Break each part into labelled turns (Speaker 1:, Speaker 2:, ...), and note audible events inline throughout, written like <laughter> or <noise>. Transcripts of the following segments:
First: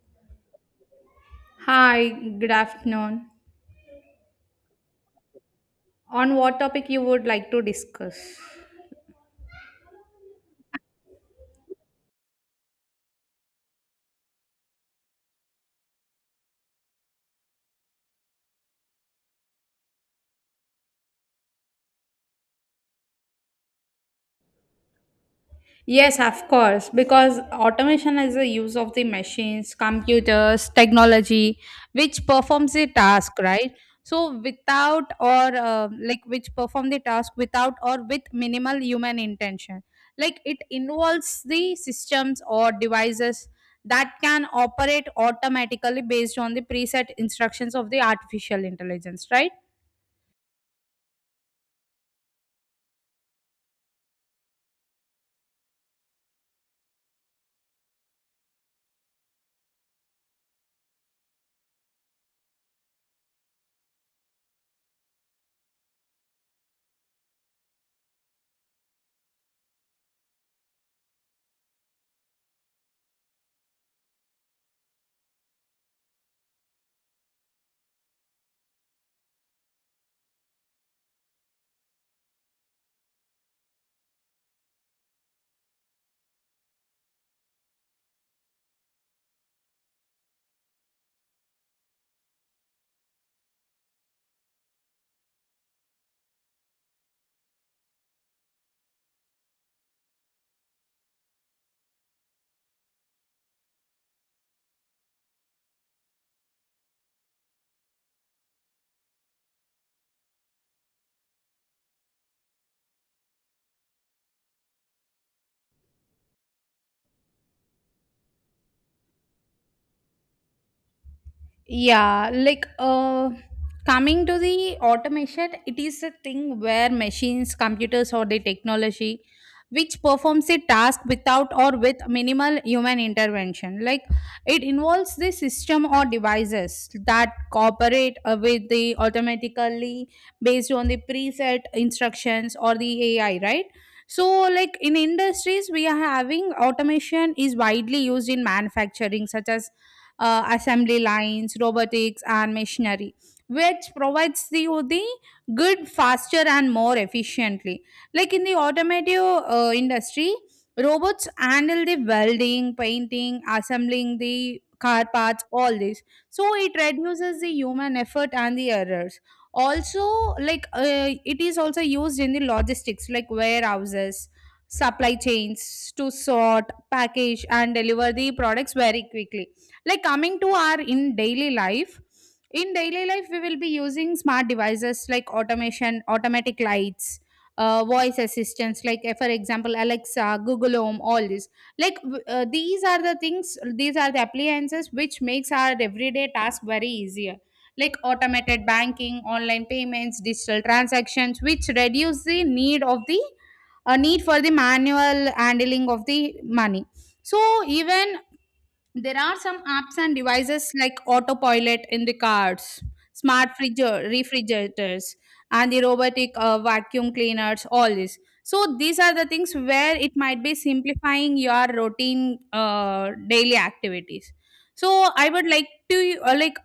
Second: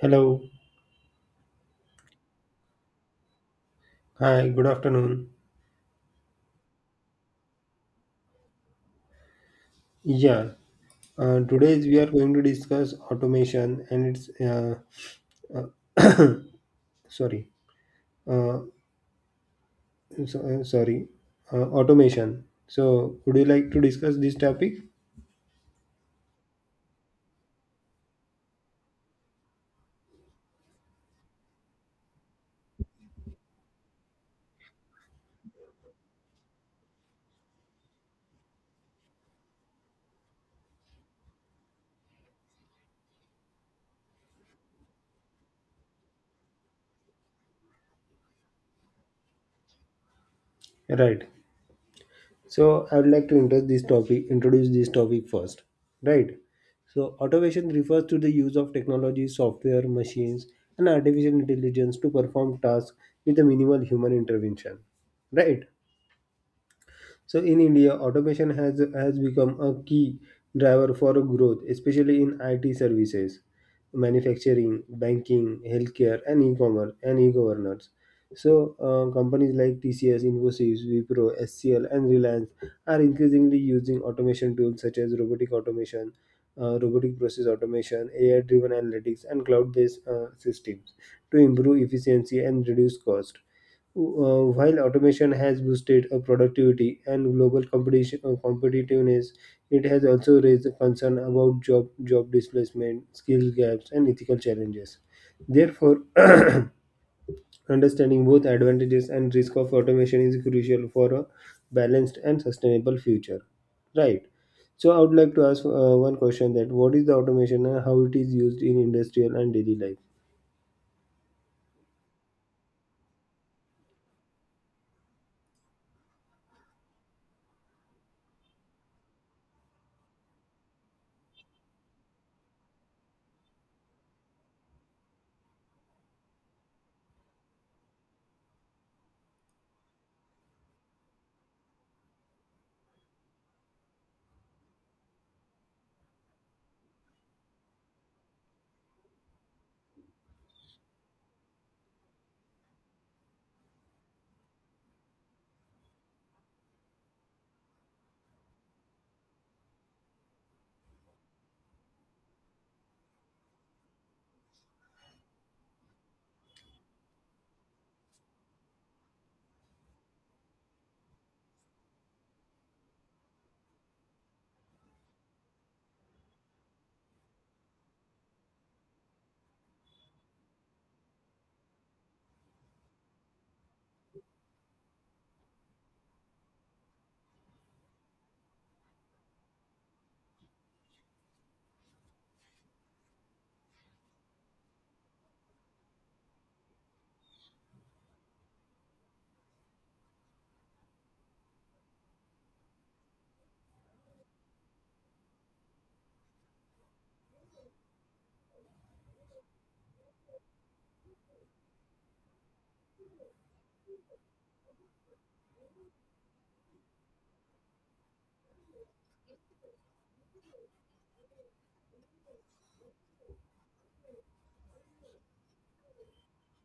Speaker 1: Hello.
Speaker 2: Hi, good afternoon.
Speaker 1: Hi, good afternoon.
Speaker 2: On what topic you would like to discuss?
Speaker 1: Yeah, today we are going to discuss automation and its uh, <coughs> sorry, uh, sorry, automation. So, would you like to discuss this topic?
Speaker 2: Yes, of course, because automation is the use of the machines, computers, technology, which performs the task, right? So without or like which perform the task without or with minimal human intention. Like it involves the systems or devices that can operate automatically based on the preset instructions of the artificial intelligence, right?
Speaker 1: Right. So, I would like to introduce this topic first. Right. So, automation refers to the use of technology, software, machines, and artificial intelligence to perform tasks with a minimal human intervention. Right. So in India, automation has become a key driver for growth, especially in IT services, manufacturing, banking, healthcare, and e-commerce and e-governance. So companies like TCS, Infosys, Wipro, SCL, and Reliance are increasingly using automation tools such as robotic automation, robotic process automation, AI-driven analytics, and cloud-based systems to improve efficiency and reduce cost. While automation has boosted productivity and global competitiveness, it has also raised a concern about job displacement, skill gaps, and ethical challenges. Therefore, <clears throat> understanding both advantages and risk of automation is crucial for a balanced and sustainable future. Right. So, I would like to ask one question: that what is the automation and how it is used in industrial and daily life?
Speaker 2: Yeah, like coming to the automation, it is a thing where machines, computers or the technology which performs a task without or with minimal human intervention. Like it involves the system or devices that cooperate with the automatically based on the preset instructions or the AI, right? So, like in industries, we are having automation is widely used in manufacturing, such as assembly lines, robotics, and machinery, which provides the good faster and more efficiently. Like in the automotive industry, robots handle the welding, painting, assembling the car parts, all this. So it reduces the human effort and the errors. Also, it is also used in the logistics, like warehouses, supply chains to sort, package, and deliver the products very quickly, like coming to our in daily life, in daily life we will be using smart devices like automation, automatic lights, voice assistants like, for example, Alexa, Google Home, all this. These are the things, these are the appliances which makes our everyday task very easier, like automated banking, online payments, digital transactions which reduce the a need for the manual handling of the money. So even there are some apps and devices like autopilot in the cars, smart fridge- refrigerators, and the robotic vacuum cleaners, all this. So these are the things where it might be simplifying your routine daily activities. So I would like to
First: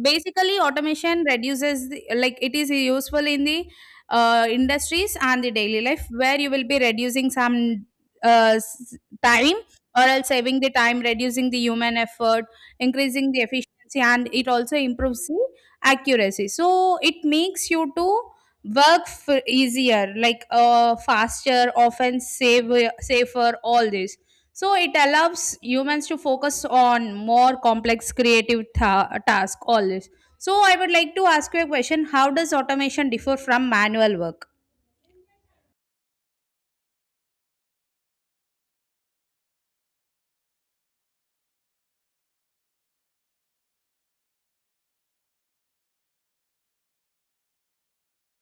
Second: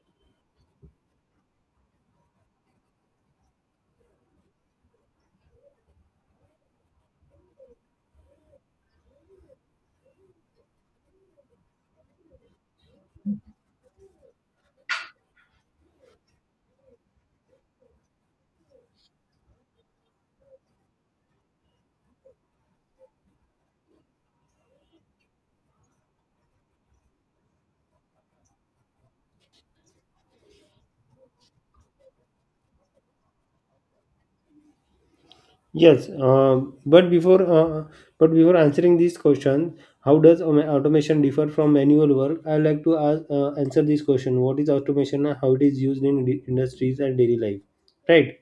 Speaker 2: basically automation reduces the, like it is useful in the industries and the daily life where you will be reducing some uh, s- time or else saving the time, reducing the human effort, increasing the efficiency, and it also improves the accuracy. So it makes you to work easier, like faster, often safer, all this. So it allows humans to focus on more complex creative task, all this. So I would like to ask you a question. How does automation differ from manual work?
Speaker 1: Yes, but before answering this question, how does automation differ from manual work? I like to answer this question: What is automation and how it is used in industries and daily life? Right.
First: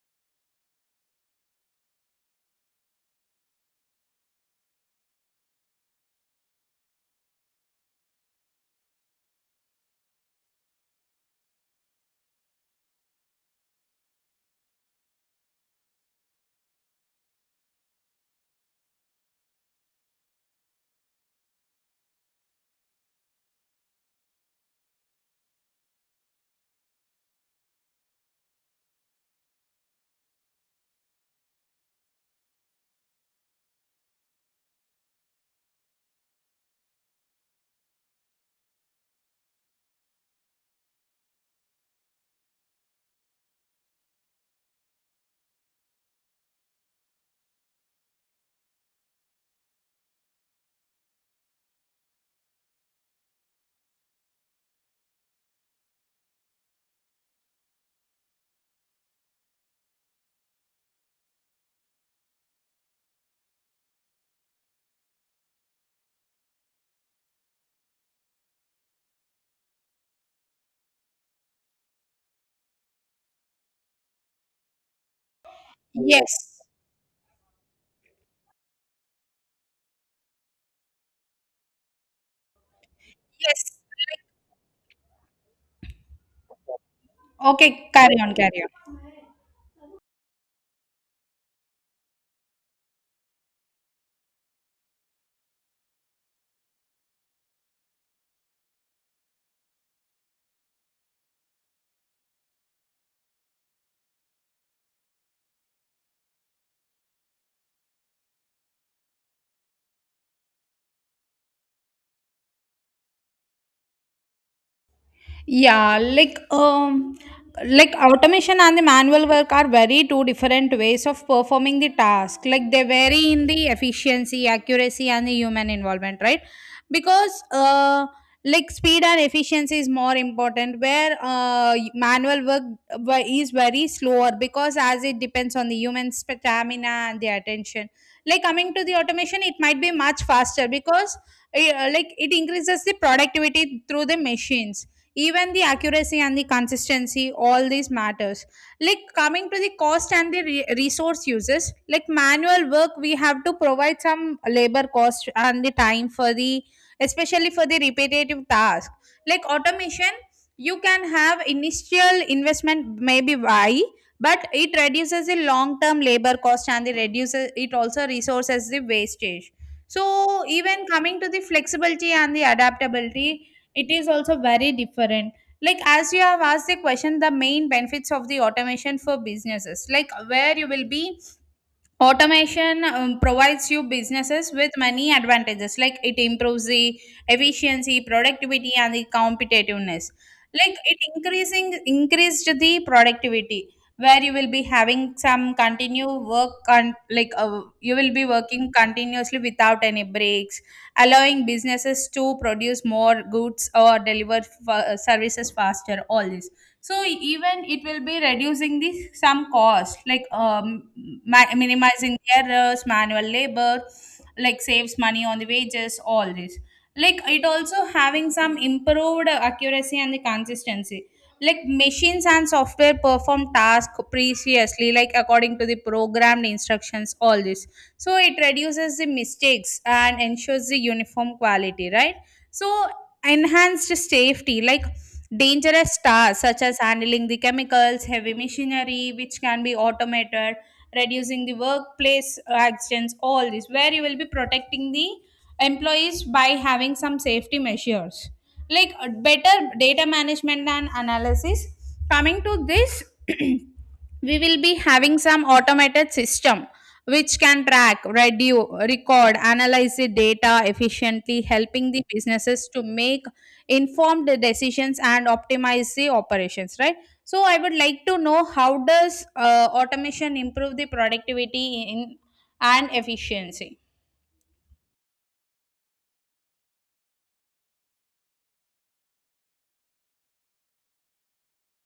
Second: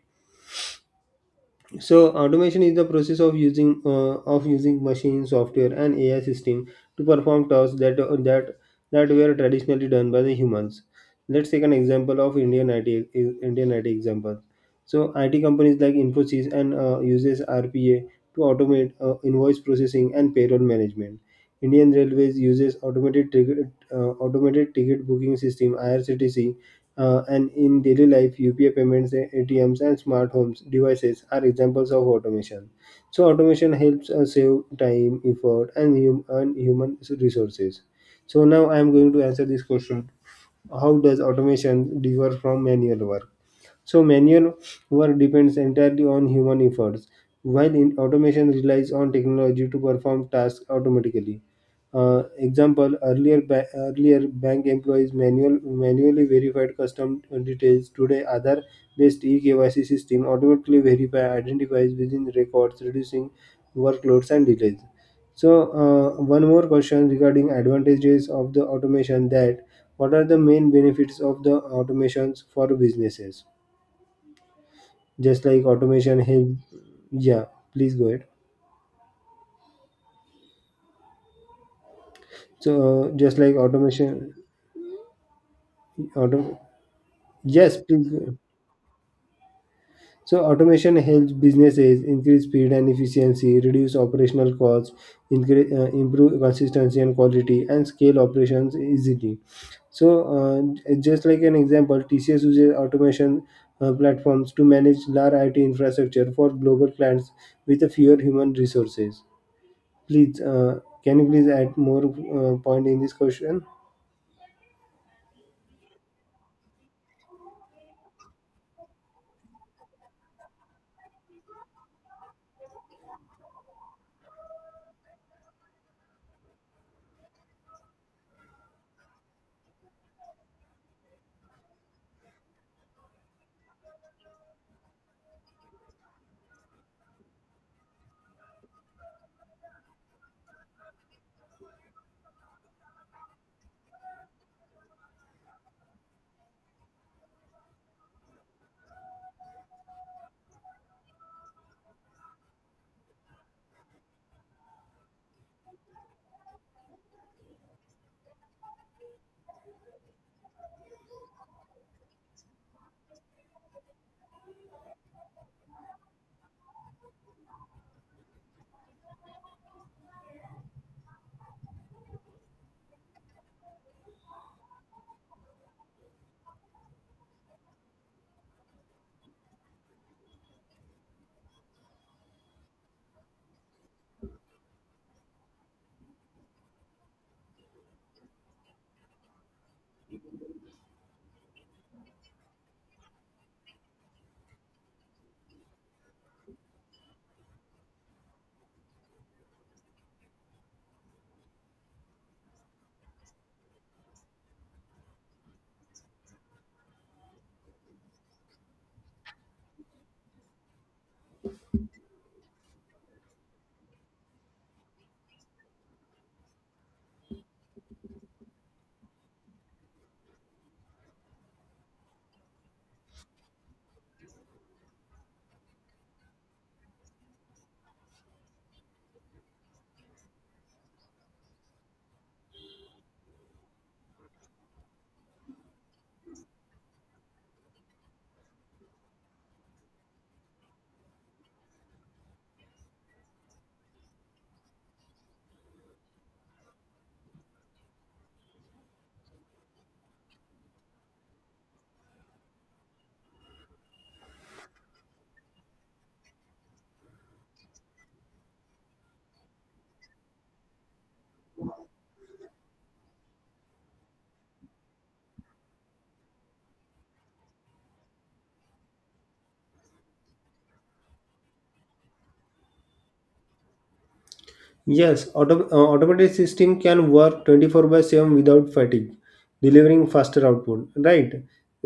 Speaker 1: So automation is the process of using machine software and AI system to perform tasks that were traditionally done by the humans. Let's take an example of Indian IT example. So IT companies like Infosys and uses RPA to automate invoice processing and payroll management. Indian Railways uses automated ticket booking system IRCTC. And in daily life, UPI payments, ATMs, and smart homes devices are examples of automation. So, automation helps us save time, effort, and human resources. So, now I am going to answer this question. How does automation differ from manual work? So manual work depends entirely on human efforts, while in automation relies on technology to perform tasks automatically. Uh, Example: earlier bank employees manually verified custom details. Today, other based eKYC system automatically verify identifies within records, reducing workloads and delays. So, one more question regarding advantages of the automation: that what are the main benefits of the automations for businesses? Just like automation help.
Speaker 2: Yes.
Speaker 1: Yeah, please go ahead. So just like
Speaker 2: Yes.
Speaker 1: automation auto yes
Speaker 2: Okay,
Speaker 1: please
Speaker 2: carry
Speaker 1: go
Speaker 2: on, carry on.
Speaker 1: so automation helps businesses increase speed and efficiency, reduce operational costs, improve consistency and quality, and scale operations easily. So just like an example, TCS uses automation platforms to manage large IT infrastructure for global clients with fewer human resources. Please can you please add more point in this question?
Speaker 2: Yeah, like like automation and the manual work are very two different ways of performing the task. Like they vary in the efficiency, accuracy and the human involvement, right? Because like speed and efficiency is more important where manual work is very slower because as it depends on the human stamina and the attention. Like coming to the automation, it might be much faster because like it increases the productivity through the machines, even the accuracy and the consistency, all these matters. Like coming to the cost and the resource uses, like manual work we have to provide some labor cost and the time for the, especially for the repetitive task. Like automation, you can have initial investment maybe why, but it reduces the long term labor cost and it reduces it, also resources the wastage. So even coming to the flexibility and the adaptability, it is also very different. Like as you have asked the question, the main benefits of the automation for businesses, like where you will be. Automation provides you businesses with many advantages, like it improves the efficiency, productivity, and the competitiveness. Like it increasing increased the productivity, where you will be having some continue work on, like you will be working continuously without any breaks, allowing businesses to produce more goods or deliver services faster, all this. So even it will be reducing the some cost, like minimizing the errors, manual labor, like saves money on the wages, all this. Like it also having some improved accuracy and the consistency, like machines and software perform task previously, like according to the programmed instructions, all this. So it reduces the mistakes and ensures the uniform quality, right? So enhanced safety, like dangerous tasks such as handling the chemicals, heavy machinery, which can be automated, reducing the workplace accidents, all this, where you will be protecting the employees by having some safety measures, like better data management and analysis. Coming to this. <clears throat> We will be having some automated system which can track radio, record, analyze the data efficiently, helping the businesses to make informed decisions and optimize the operations, right? So I would like to know, how does automation improve the productivity in and efficiency?
Speaker 1: Yes, automated system can work 24 by 7 without fatigue, delivering faster output. Right.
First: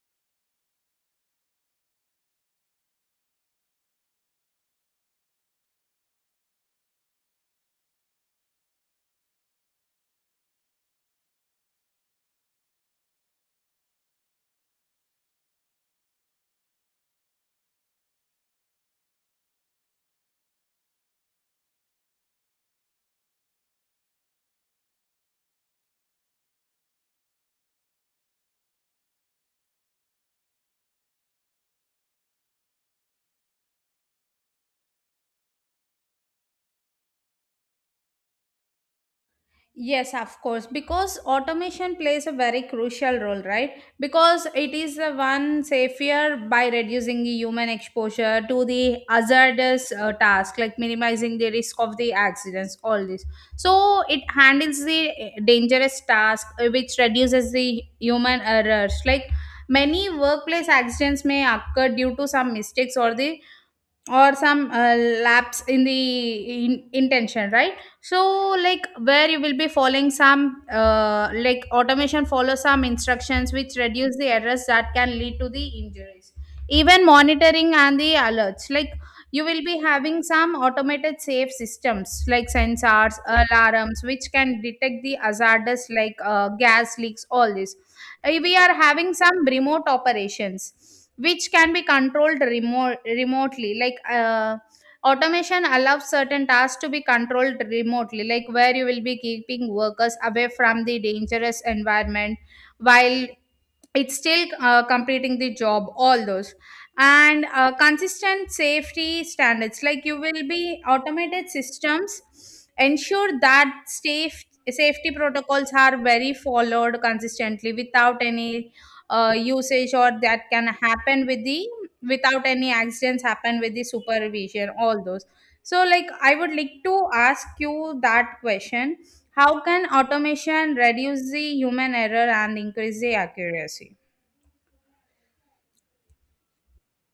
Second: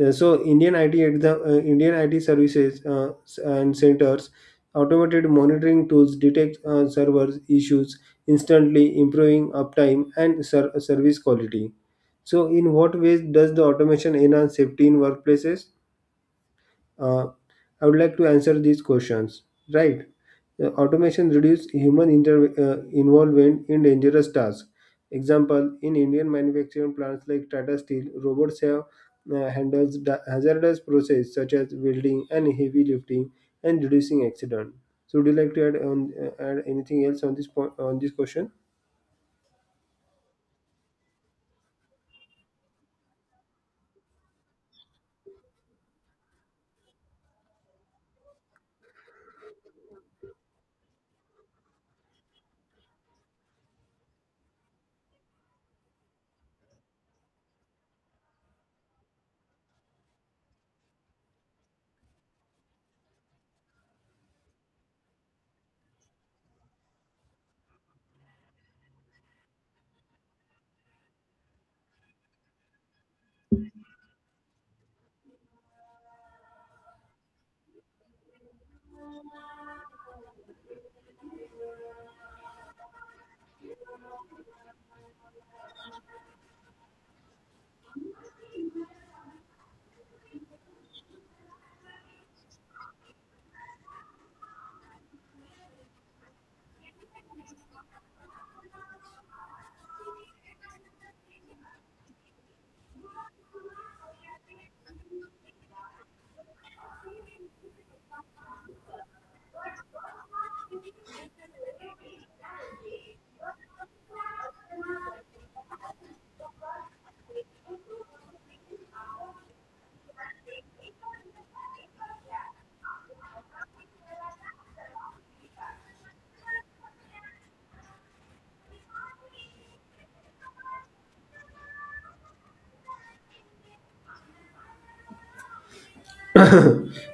Speaker 1: So Indian IT services and centers automated monitoring tools detect servers issues instantly, improving uptime and service quality. So, in what ways does the automation enhance safety in workplaces? Uh, I would like to answer these questions. Right. Automation reduce human involvement in dangerous tasks. Example, in Indian manufacturing plants like Tata Steel, robots have handles hazardous process such as welding and heavy lifting and reducing accident. So, would you like to add on add anything else on this point on this question?
Speaker 2: Yes, of course, because automation plays a very crucial role, right? Because it is the one safer by reducing the human exposure to the hazardous task, like minimizing the risk of the accidents, all this. So it handles the dangerous task, which reduces the human errors. Like many workplace accidents may occur due to some mistakes or the, or some lapse in the in, intention, right? So like where you will be following some like automation follow some instructions which reduce the errors that can lead to the injuries. Even monitoring and the alerts, like you will be having some automated safe systems like sensors, alarms which can detect the hazardous, like gas leaks, all this. We are having some remote operations which can be controlled remotely, like automation allows certain tasks to be controlled remotely, like where you will be keeping workers away from the dangerous environment, while it's still completing the job, all those. And consistent safety standards, like you will be automated systems ensure that safety protocols are very followed consistently without any usage or that can happen with the, without any accidents happen with the supervision, all those. So like, I would like to ask you that question. How can automation reduce the human error and increase the accuracy?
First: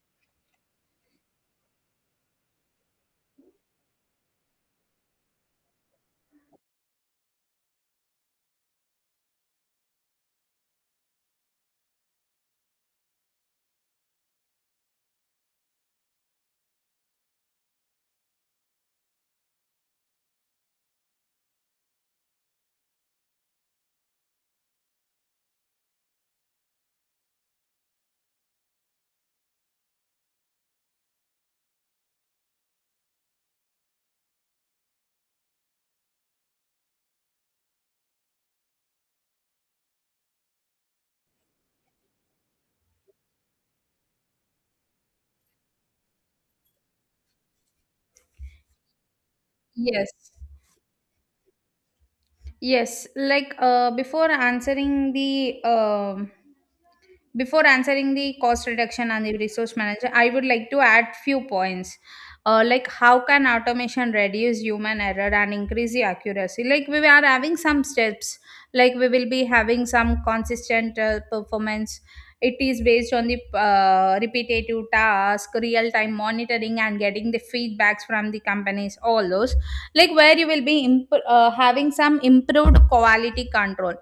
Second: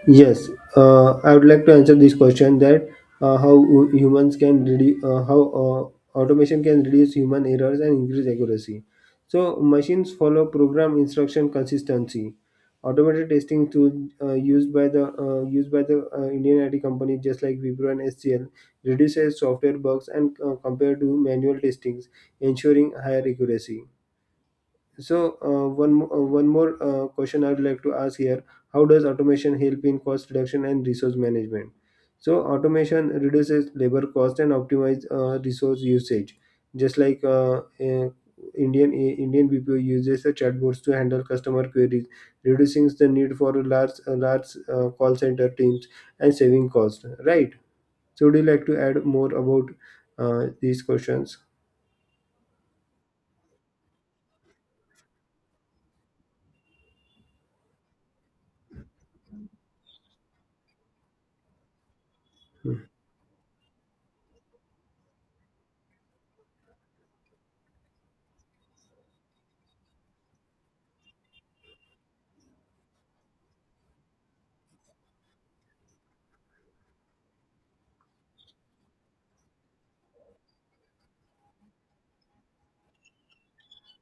Speaker 1: Yes, I would like to answer this question that how hu- humans can reduce how automation can reduce human errors and increase accuracy. So machines follow program instruction consistency. Automated testing tool used by the Indian IT company just like Wipro and HCL reduces software bugs and compared to manual testings, ensuring higher accuracy. So one more question I would like to ask here: How does automation help in cost reduction and resource management? So automation reduces labor cost and optimize resource usage. Just like Indian BPO uses the chatbots to handle customer queries, reducing the need for large call center teams and saving cost. Right. So would you like to add more about
Speaker 2: Yes,
Speaker 1: these questions?
Speaker 2: yes. Like before answering the cost reduction and the resource manager, I would like to add few points. Like how can automation reduce human error and increase the accuracy? Like we are having some steps. Like we will be having some consistent performance. It is based on the repetitive task, real time monitoring, and getting the feedbacks from the companies, all those. Like where you will be having some improved quality control,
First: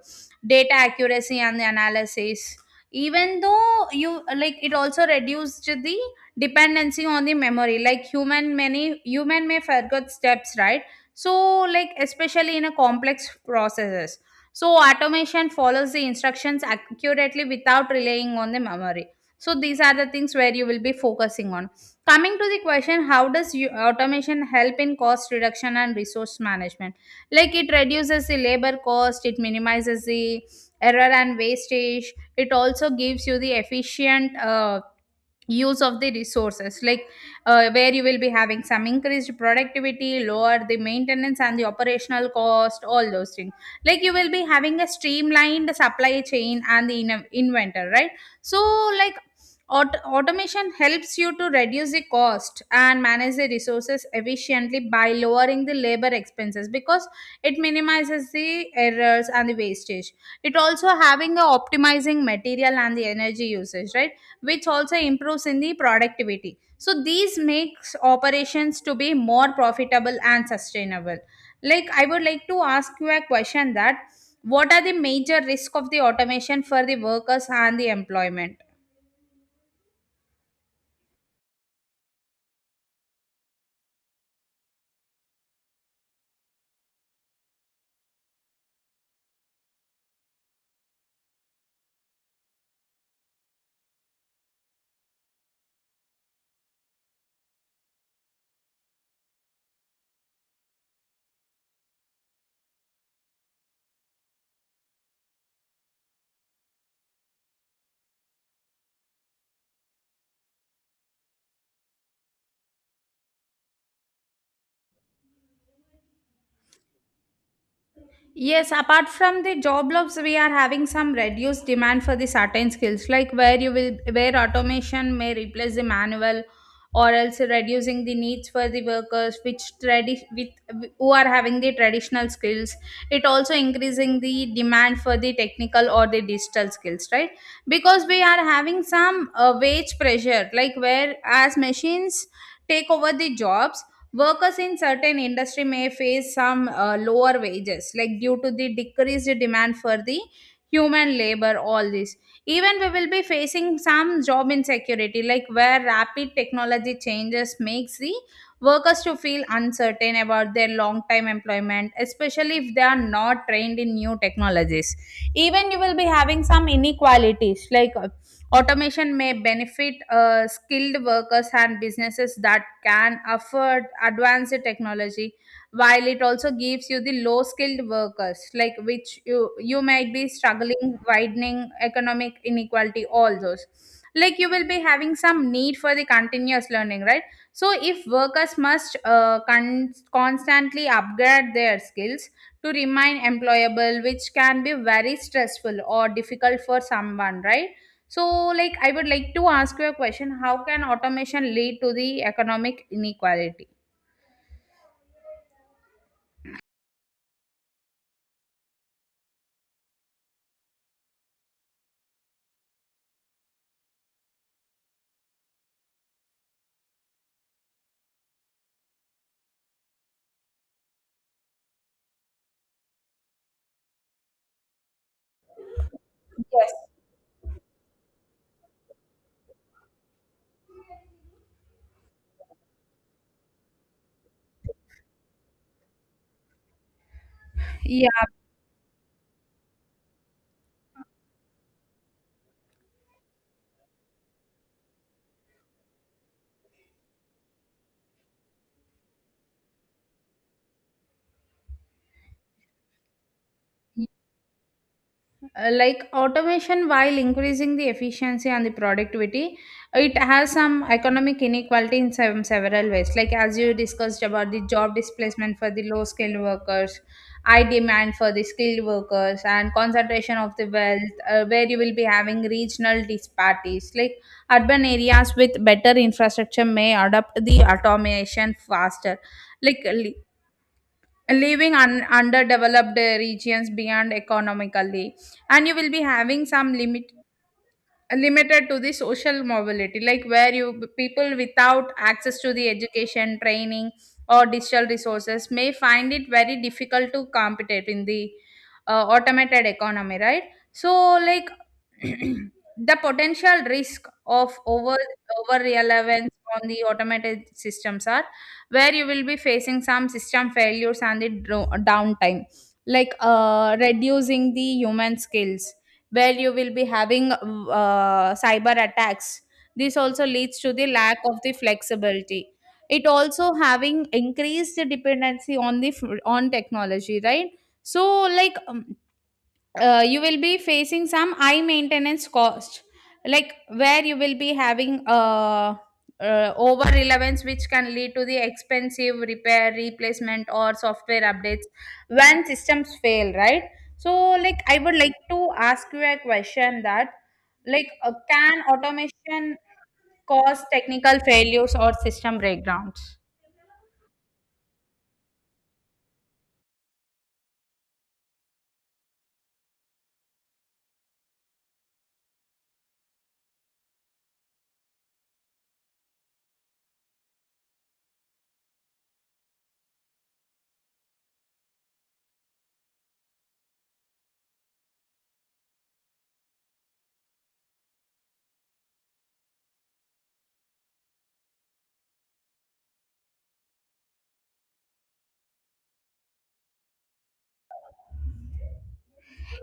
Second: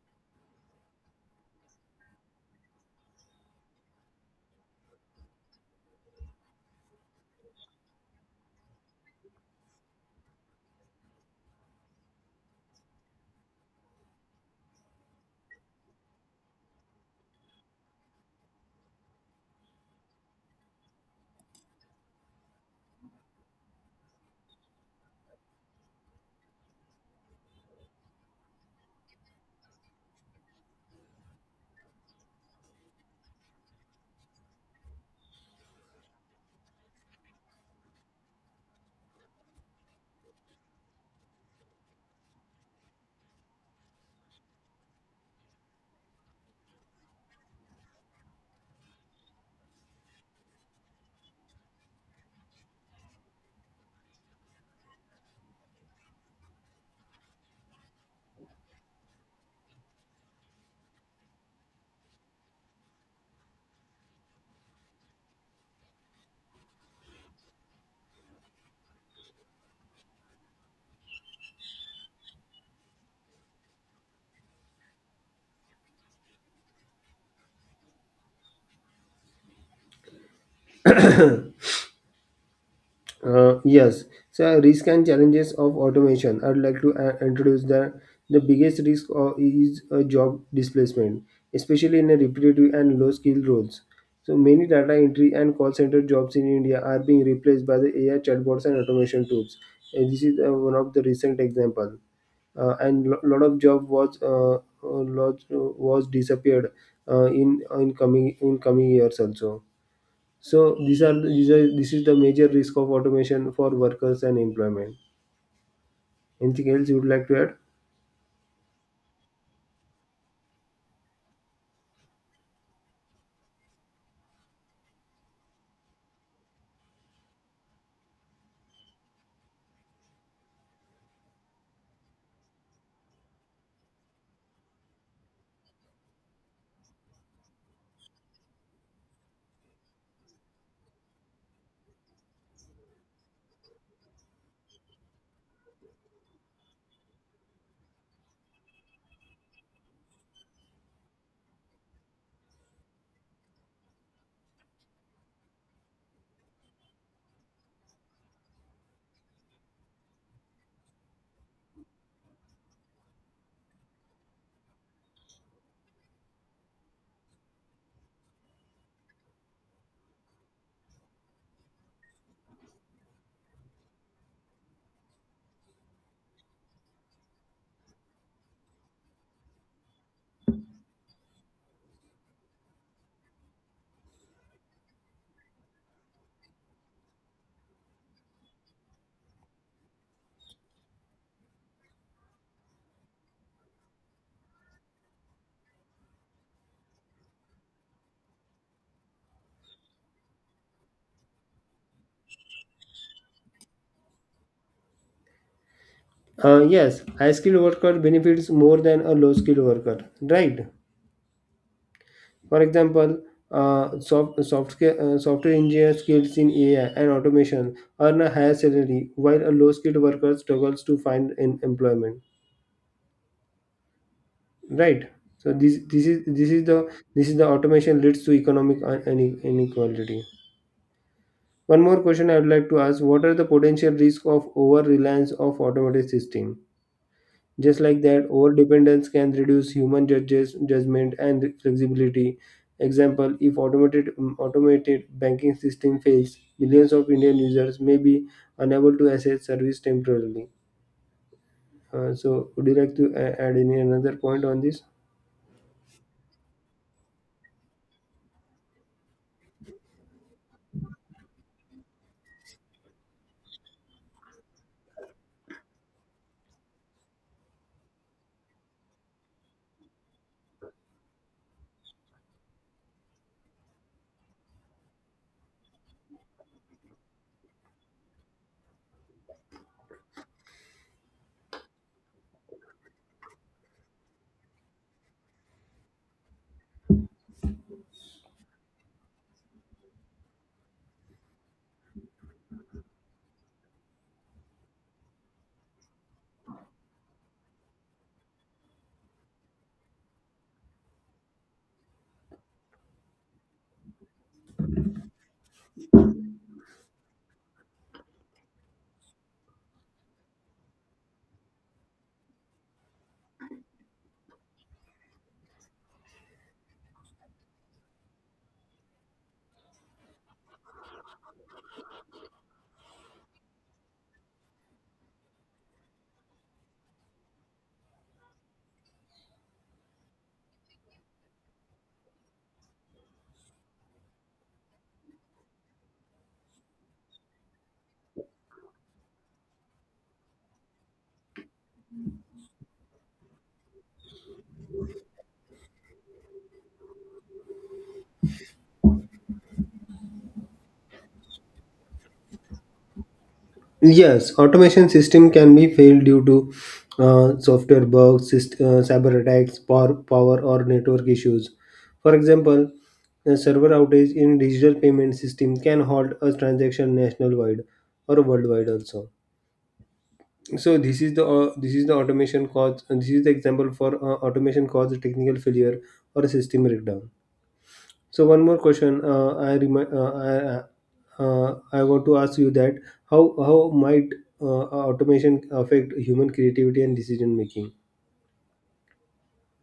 Speaker 2: data accuracy and the analysis. Even though you, like it also reduced the dependency on the memory, like human many human may forget steps, right? So like, especially in a complex processes, so automation follows the instructions accurately without relying on the memory. So these are the things where you will be focusing on. Coming to the question, how does you, automation help in cost reduction and resource management? Like it reduces the labor cost, it minimizes the error and wastage, it also gives you the efficient use of the resources, like where you will be having some increased productivity, lower the maintenance and the operational cost, all those things. Like you will be having a streamlined supply chain and the inventor, right? So like automation helps you to reduce the cost and manage the resources efficiently by lowering the labor expenses, because it minimizes the errors and the wastage. It also having a optimizing material and the energy usage, right? Which also improves in the productivity, so these makes operations to be more profitable and sustainable. Like I would like to ask you a question that, what are the major risk of the automation for the workers and the employment?
Speaker 1: <coughs> <clears throat> Yes, so risk and challenges of automation. I'd like to introduce the biggest risk is job displacement, especially in a repetitive and low skill roles. So many data entry and call center jobs in India are being replaced by the AI chatbots and automation tools. This is one of the recent example. And lo- lot of job was lot, was disappeared in coming years also. So these are the- these are this is the major risk of automation for workers and employment. Anything else you would like to add?
Speaker 2: Yes, apart from the job loss, we are having some reduced demand for the certain skills, like where you will, where automation may replace the manual, or else reducing the needs for the workers which tradi- with who are having the traditional skills. It also increasing the demand for the technical or the digital skills, right? Because we are having some wage pressure, like where as machines take over the jobs. Workers in certain industry may face some lower wages, like due to the decreased demand for the human labor, all this. Even we will be facing some job insecurity, like where rapid technology changes makes the workers to feel uncertain about their long time employment, especially if they are not trained in new technologies. Even you will be having some inequalities, like automation may benefit skilled workers and businesses that can afford advanced technology, while it also gives you the low skilled workers, like which you might be struggling, widening economic inequality, all those. Like you will be having some need for the continuous learning, right? So if workers must constantly upgrade their skills to remain employable, which can be very stressful or difficult for someone, right? So, like, I would like to ask you a question. How can automation lead to the economic inequality?
Speaker 1: Yes, high skilled worker benefits more than a low skilled worker, right? For example, software engineer skills in AI and automation earn a higher salary, while a low skilled worker struggles to find an employment, right? So this this is this is
Speaker 2: Yes.
Speaker 1: the this is the automation leads to economic inequality. One more question I would like to ask: What are the potential risks of over-reliance of automated system? Just like
Speaker 2: Yeah.
Speaker 1: that, over-dependence can reduce human judges, judgment and flexibility. Example: if automated banking system fails, millions of Indian users may be unable to access service temporarily. So, would you like to add any another point on this?
Speaker 2: Like automation, while increasing the efficiency and the productivity, it has some economic inequality in some several ways, like as you discussed, about the job displacement for the low skilled workers, high demand for the skilled workers, and concentration of the wealth, where you will be having regional disparities, like urban areas with better infrastructure may adopt the automation faster, like leaving underdeveloped regions beyond economically. And you will be having some limited to the social mobility, like where you people without access to the education training or digital resources may find it very difficult to compete in the automated economy, right? So, like, <clears throat> the potential risk of over relevance on the automated systems are where you will be facing some system failures and the downtime, like reducing the human skills, where you will be having cyber attacks. This also leads to the lack of the flexibility. It also having increased the dependency on the on technology, right? So, like you will be facing some high maintenance cost, like where you will be having over relevance, which can lead to the expensive repair, replacement, or software updates when systems fail, right? So, like, I would like to ask you a question that, like, can automation cause technical failures or system breakdowns?
Speaker 1: Yes, automation system can be failed due to software bugs, cyber attacks, power or network issues. For example, a server outage in digital payment system can halt a transaction nationwide or worldwide also. So this is the automation cause. This is the example for automation cause technical failure or a system breakdown. So one more question, I, remi- I want to ask you that how might uh, automation affect human creativity and decision making?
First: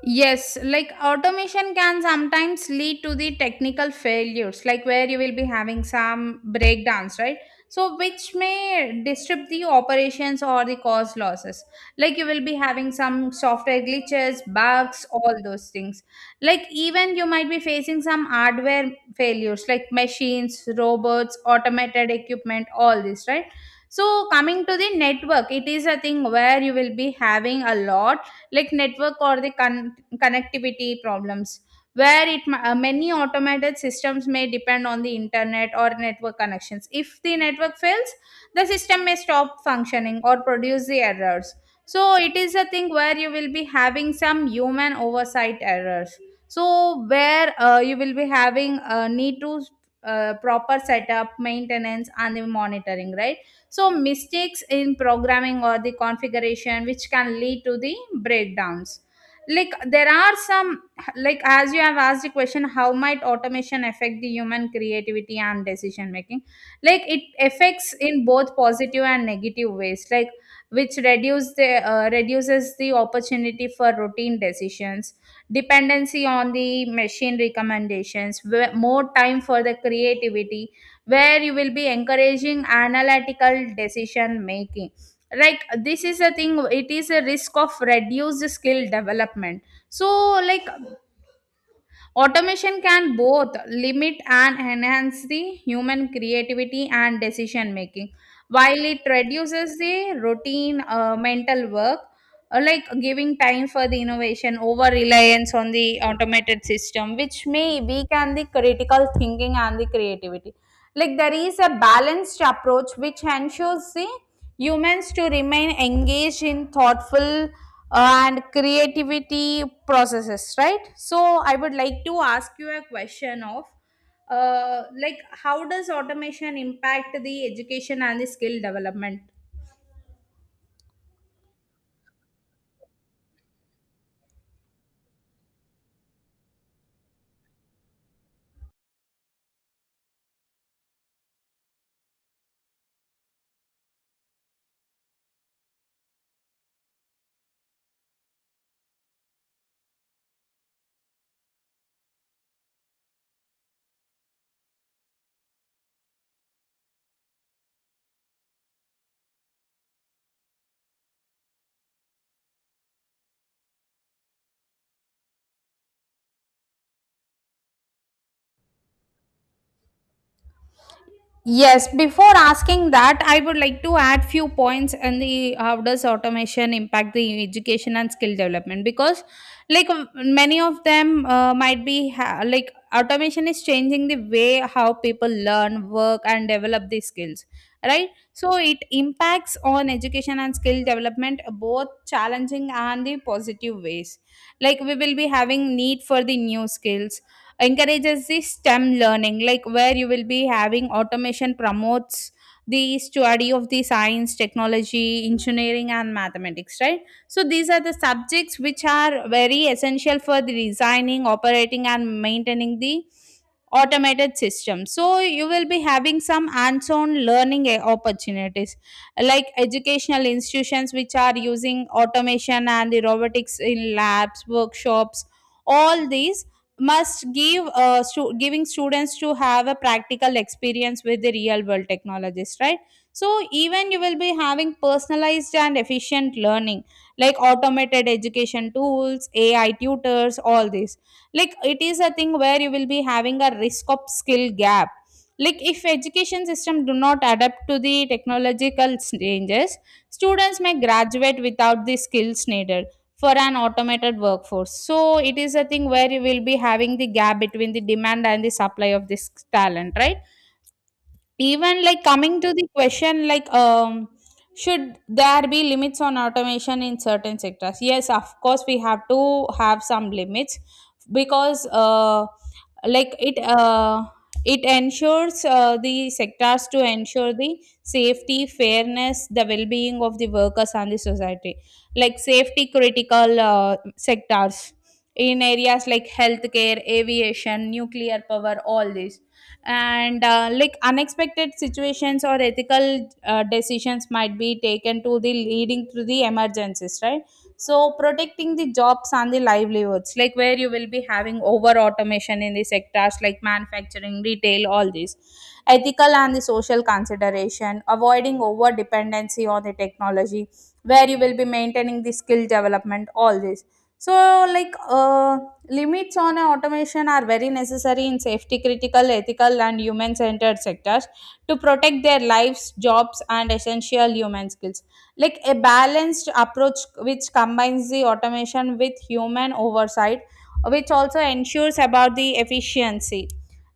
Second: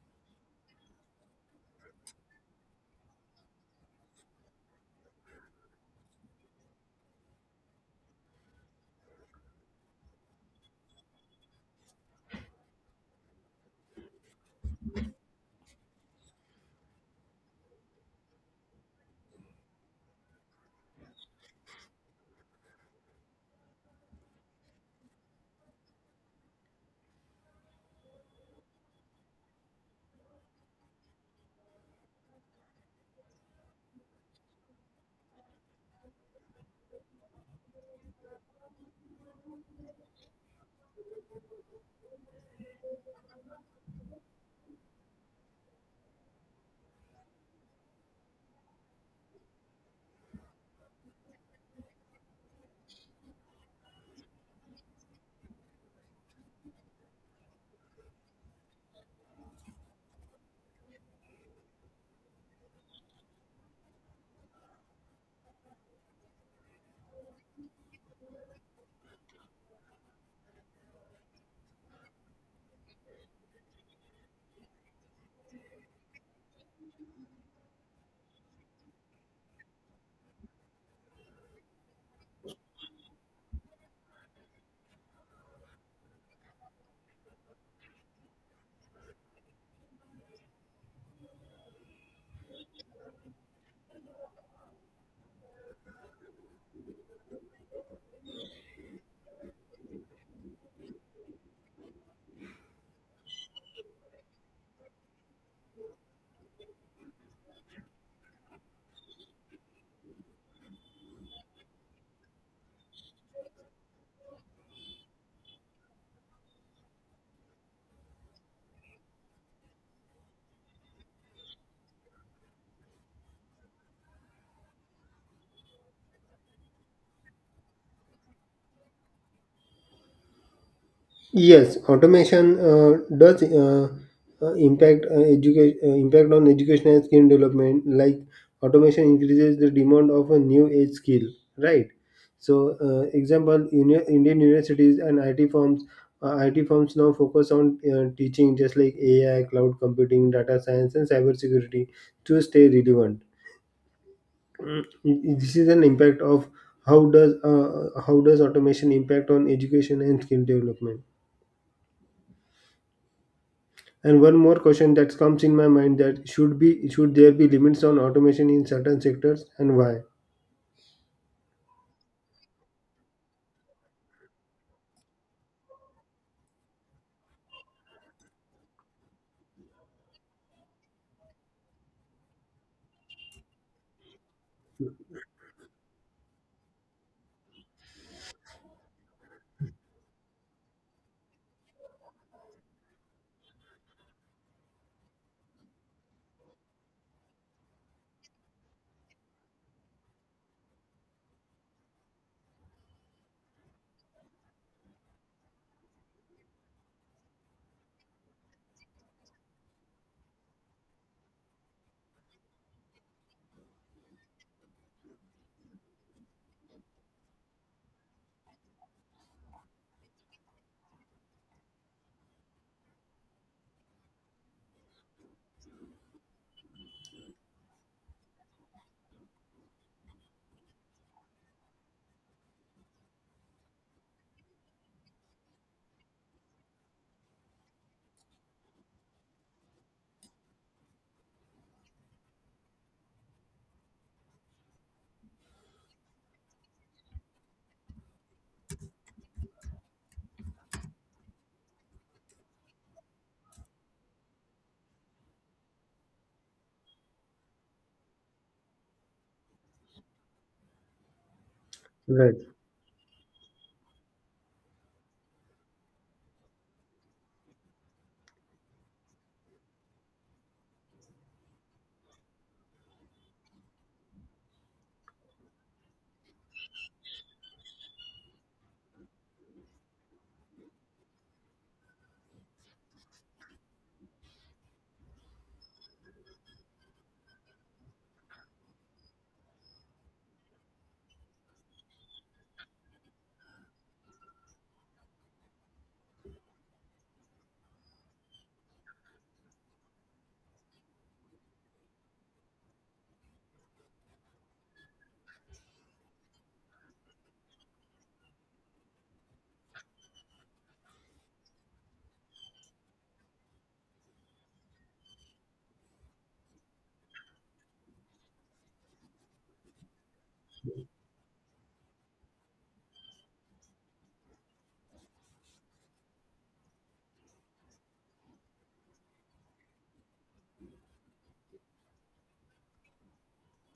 Speaker 2: Yes, like automation can sometimes lead to the technical failures, like where you will be having some breakdowns, right? So, which may disrupt the operations or the cause losses. Like you will be having some software glitches, bugs, all those things. Like, even you might be facing some hardware failures, like machines, robots, automated equipment, all this, right? So, coming to the network, it is a thing where you will be having a lot, like network or the connectivity problems, where many automated systems may depend on the internet or network connections. If the network fails, the system may stop functioning or produce the errors. So it is a thing where you will be having some human oversight errors. So, where you will be having need to, proper setup, maintenance, and the monitoring, right? So mistakes in programming or the configuration which can lead to the breakdowns, like there are some, like as you have asked the question, how might automation affect the human creativity and decision making? Like it affects in both positive and negative ways, like which reduce the reduces the opportunity for routine decisions, dependency on the machine recommendations, more time for the creativity, where you will be encouraging analytical decision making. Like this is a thing, it is a risk of reduced skill development. So, like, automation can both limit and enhance the human creativity and decision making, while it reduces the routine mental work, like giving time for the innovation. Over reliance on the automated system, which may weaken the critical thinking and the creativity, like there is a balanced approach which ensures the humans to remain engaged in thoughtful and creativity processes, right? So I would like to ask you a question of, like, how does automation impact the education and the skill development?
Speaker 1: Yes, automation does impact education. Impact on education and skill development. Like automation increases the demand of a new age skill, right? So, example, uni- Indian universities and IT firms now focus on teaching just like AI, cloud computing, data science, and cybersecurity to stay relevant. Mm. This is an impact of how does automation impact on education and skill development? And one more question that comes in my mind: that should there be limits on automation in certain sectors and why?
Speaker 2: Yes, before asking that, I would like to add few points and the how does automation impact the education and skill development, because like many of them might be like automation is changing the way how people learn, work, and develop these skills, right? So it impacts on education and skill development both challenging and the positive ways. Like we will be having need for the new skills, encourages the STEM learning, like where you will be having automation promotes the study of the science, technology, engineering, and mathematics, right? So these are the subjects which are very essential for the designing, operating, and maintaining the automated system. So you will be having some hands-on learning, opportunities, like educational institutions which are using automation and the robotics in labs, workshops, all these must give giving students to have a practical experience with the real world technologies, right? So even you will be having personalized and efficient learning, like automated education tools, AI tutors, all this. Like it is a thing where you will be having a risk of skill gap, like if education system do not adapt to the technological changes, students may graduate without the skills needed for an automated workforce. So it is a thing where you will be having the gap between the demand and the supply of this talent, right? Even like
Speaker 1: Right.
Speaker 2: coming to the question, like, should there be limits on automation in certain sectors? Yes, of course, we have to have some limits because, like it ensures the sectors to ensure the safety, fairness, the well-being of the workers and the society. Like safety critical sectors in areas like healthcare, aviation, nuclear power, all this, and like unexpected situations or ethical decisions might be taken to the leading to the emergencies, right? So protecting the jobs and the livelihoods, like where you will be having over automation in the sectors like manufacturing, retail, all these, ethical and the social consideration, avoiding over dependency on the technology, where you will be maintaining the skill development, all this. So, like, limits on automation are very necessary in safety critical, ethical, and human centered sectors to protect their lives, jobs, and essential human skills. Like a balanced approach which combines the automation with human oversight, which also ensures about the efficiency,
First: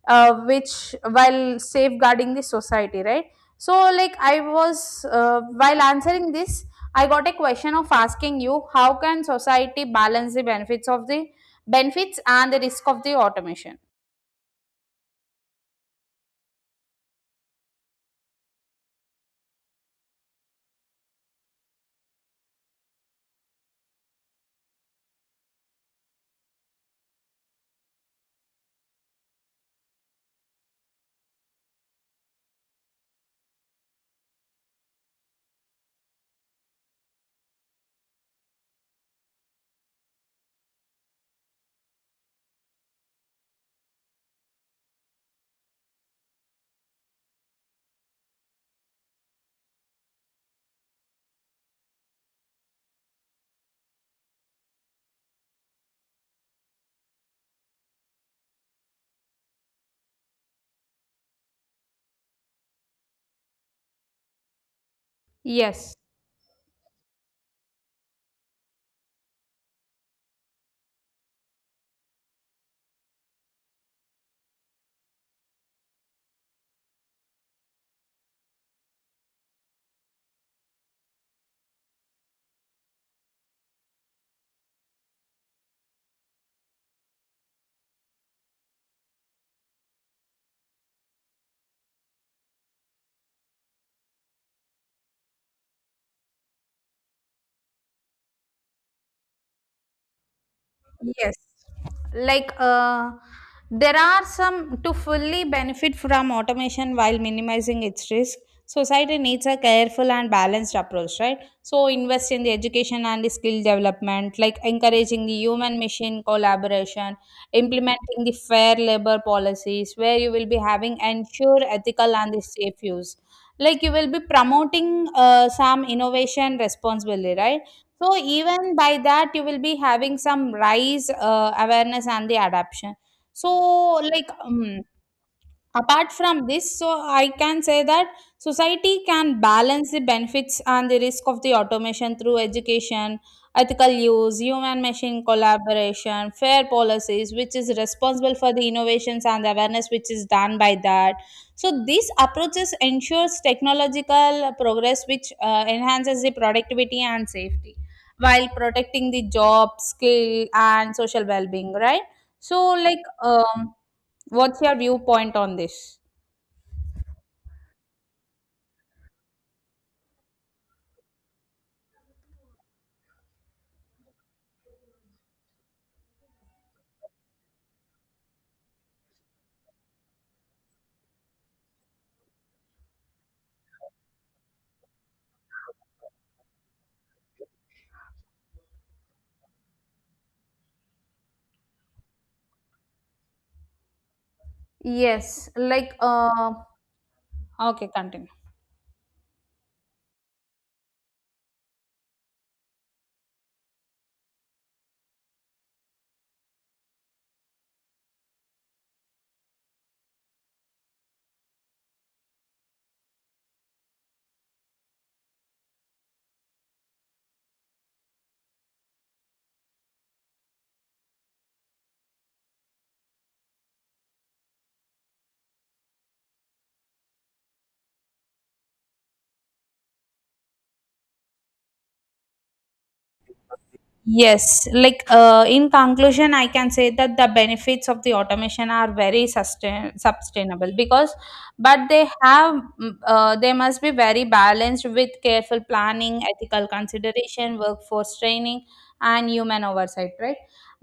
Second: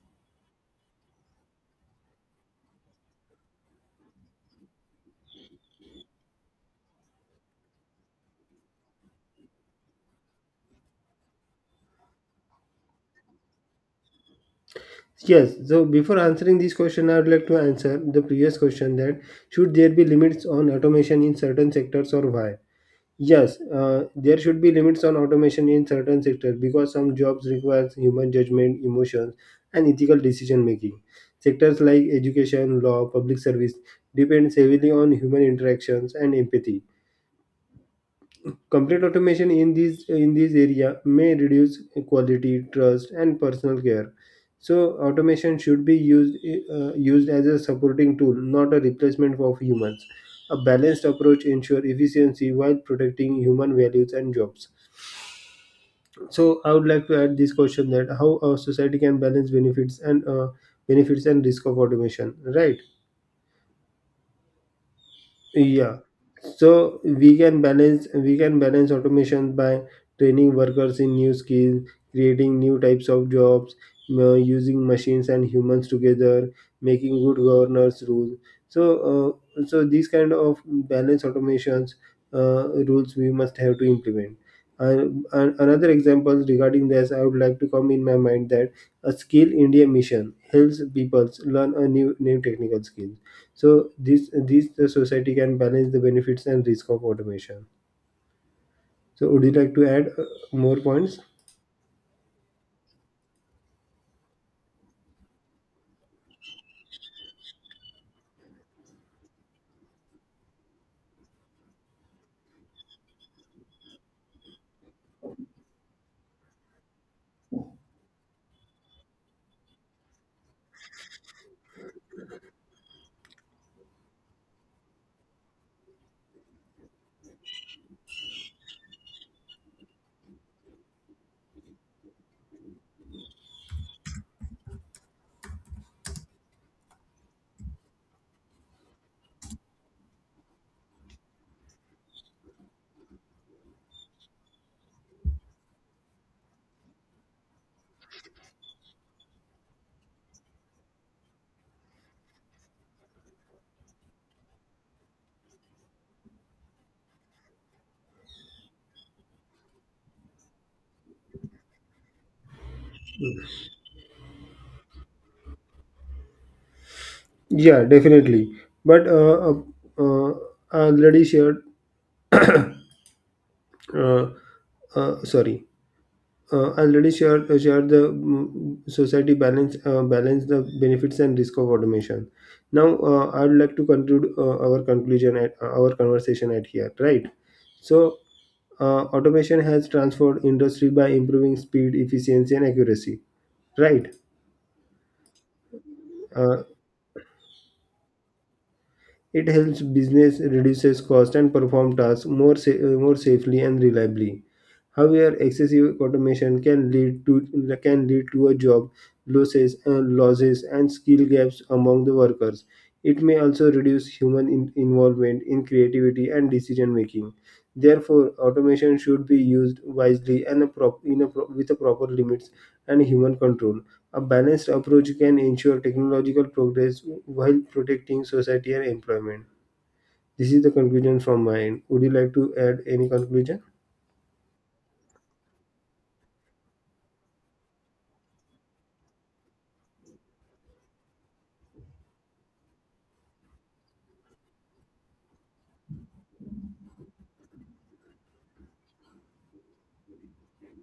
Speaker 2: which while safeguarding the society, right? So, like I was, while answering this, I got a question of asking you, how can society balance the benefits of the benefits and the risk of the automation?
Speaker 1: Yes, so before answering this question, I would like to answer the previous question that should there be limits on automation in certain sectors or why? Yes, there should be limits on automation in certain sectors because some jobs requires human judgment, emotions, and ethical decision making. Sectors like education, law, public service depends heavily on human interactions and empathy. Complete automation in this area may reduce quality, trust, and personal care. So automation should be used as a supporting tool, not a replacement of humans. A balanced approach ensures efficiency while protecting human values and jobs. So I would like to add this question: that how a society can balance benefits and risk of automation, right?
Speaker 2: Yes,
Speaker 1: Yeah. So we can balance automation by training workers in new skills, creating new types of jobs, using machines and humans together, making good governance rules. So so these kind of balance automations rules we must have to implement. And another example regarding this, I would like to come in my mind that a skill India mission helps people learn a new technical skill. So this the society can balance the benefits and risk of automation. So would you like to add more points?
Speaker 2: yes. Like there are some, to fully benefit from automation while minimizing its risk, society needs a careful and balanced approach, right? So invest in the education and the skill development, like encouraging the human machine collaboration, implementing the fair labor policies, where you will be having ensure ethical and the safe use. Like you will be promoting some innovation responsibly, right? So even by that, you will be having some rise awareness and the adaption. So like apart from this, so I can say that society can balance the benefits and the risk of the automation through education, ethical use, human machine collaboration, fair policies which is responsible for the innovations, and the awareness which is done by that. So these approaches ensures technological progress which enhances the productivity and safety while protecting the job skill and social well-being, right? So, like what's your viewpoint on this?
Speaker 1: Yeah, definitely. But uh, I already shared. Uh, uh, sorry, I already shared the society balance balance the benefits and risk of automation. Now I would like to conclude our conversation at here. Right. So automation has transformed industry by improving speed, efficiency, and accuracy. Right?
Speaker 2: Yes, like
Speaker 1: Uh,
Speaker 2: okay, continue.
Speaker 1: it helps business reduces cost and perform tasks more safely and reliably. However, excessive automation can lead to a job losses and losses and skill gaps among the workers. It may also reduce human involvement in creativity and decision making. Therefore, automation should be used wisely and a prop- in a pro- with a proper limits and human control. A balanced approach can ensure technological progress while protecting society and employment. This is the conclusion from my end. Would you like to add any conclusion?
Speaker 2: Yes, like in conclusion, I can say that the benefits of the automation are very sustainable, because, but they have, they must be very balanced with careful planning, ethical consideration, workforce training, and human oversight, right?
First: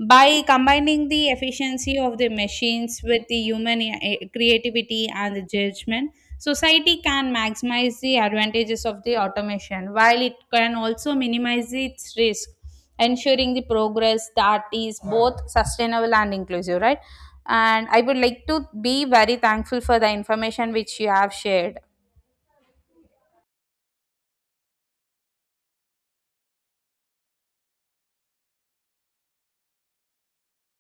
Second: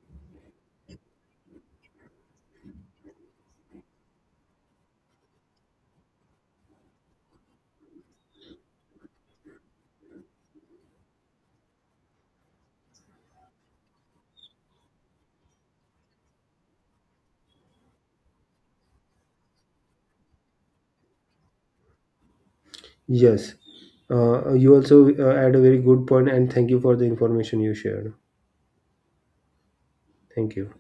Speaker 2: By combining the efficiency of the machines with the human, creativity and the judgment, society can maximize the advantages of the automation while it can also minimize its risk, ensuring the progress that is both sustainable and inclusive, right? And I would like to be very thankful for the information which you have shared.
Speaker 1: Yes. You also add a very good point, and thank you for the information you shared. Thank you.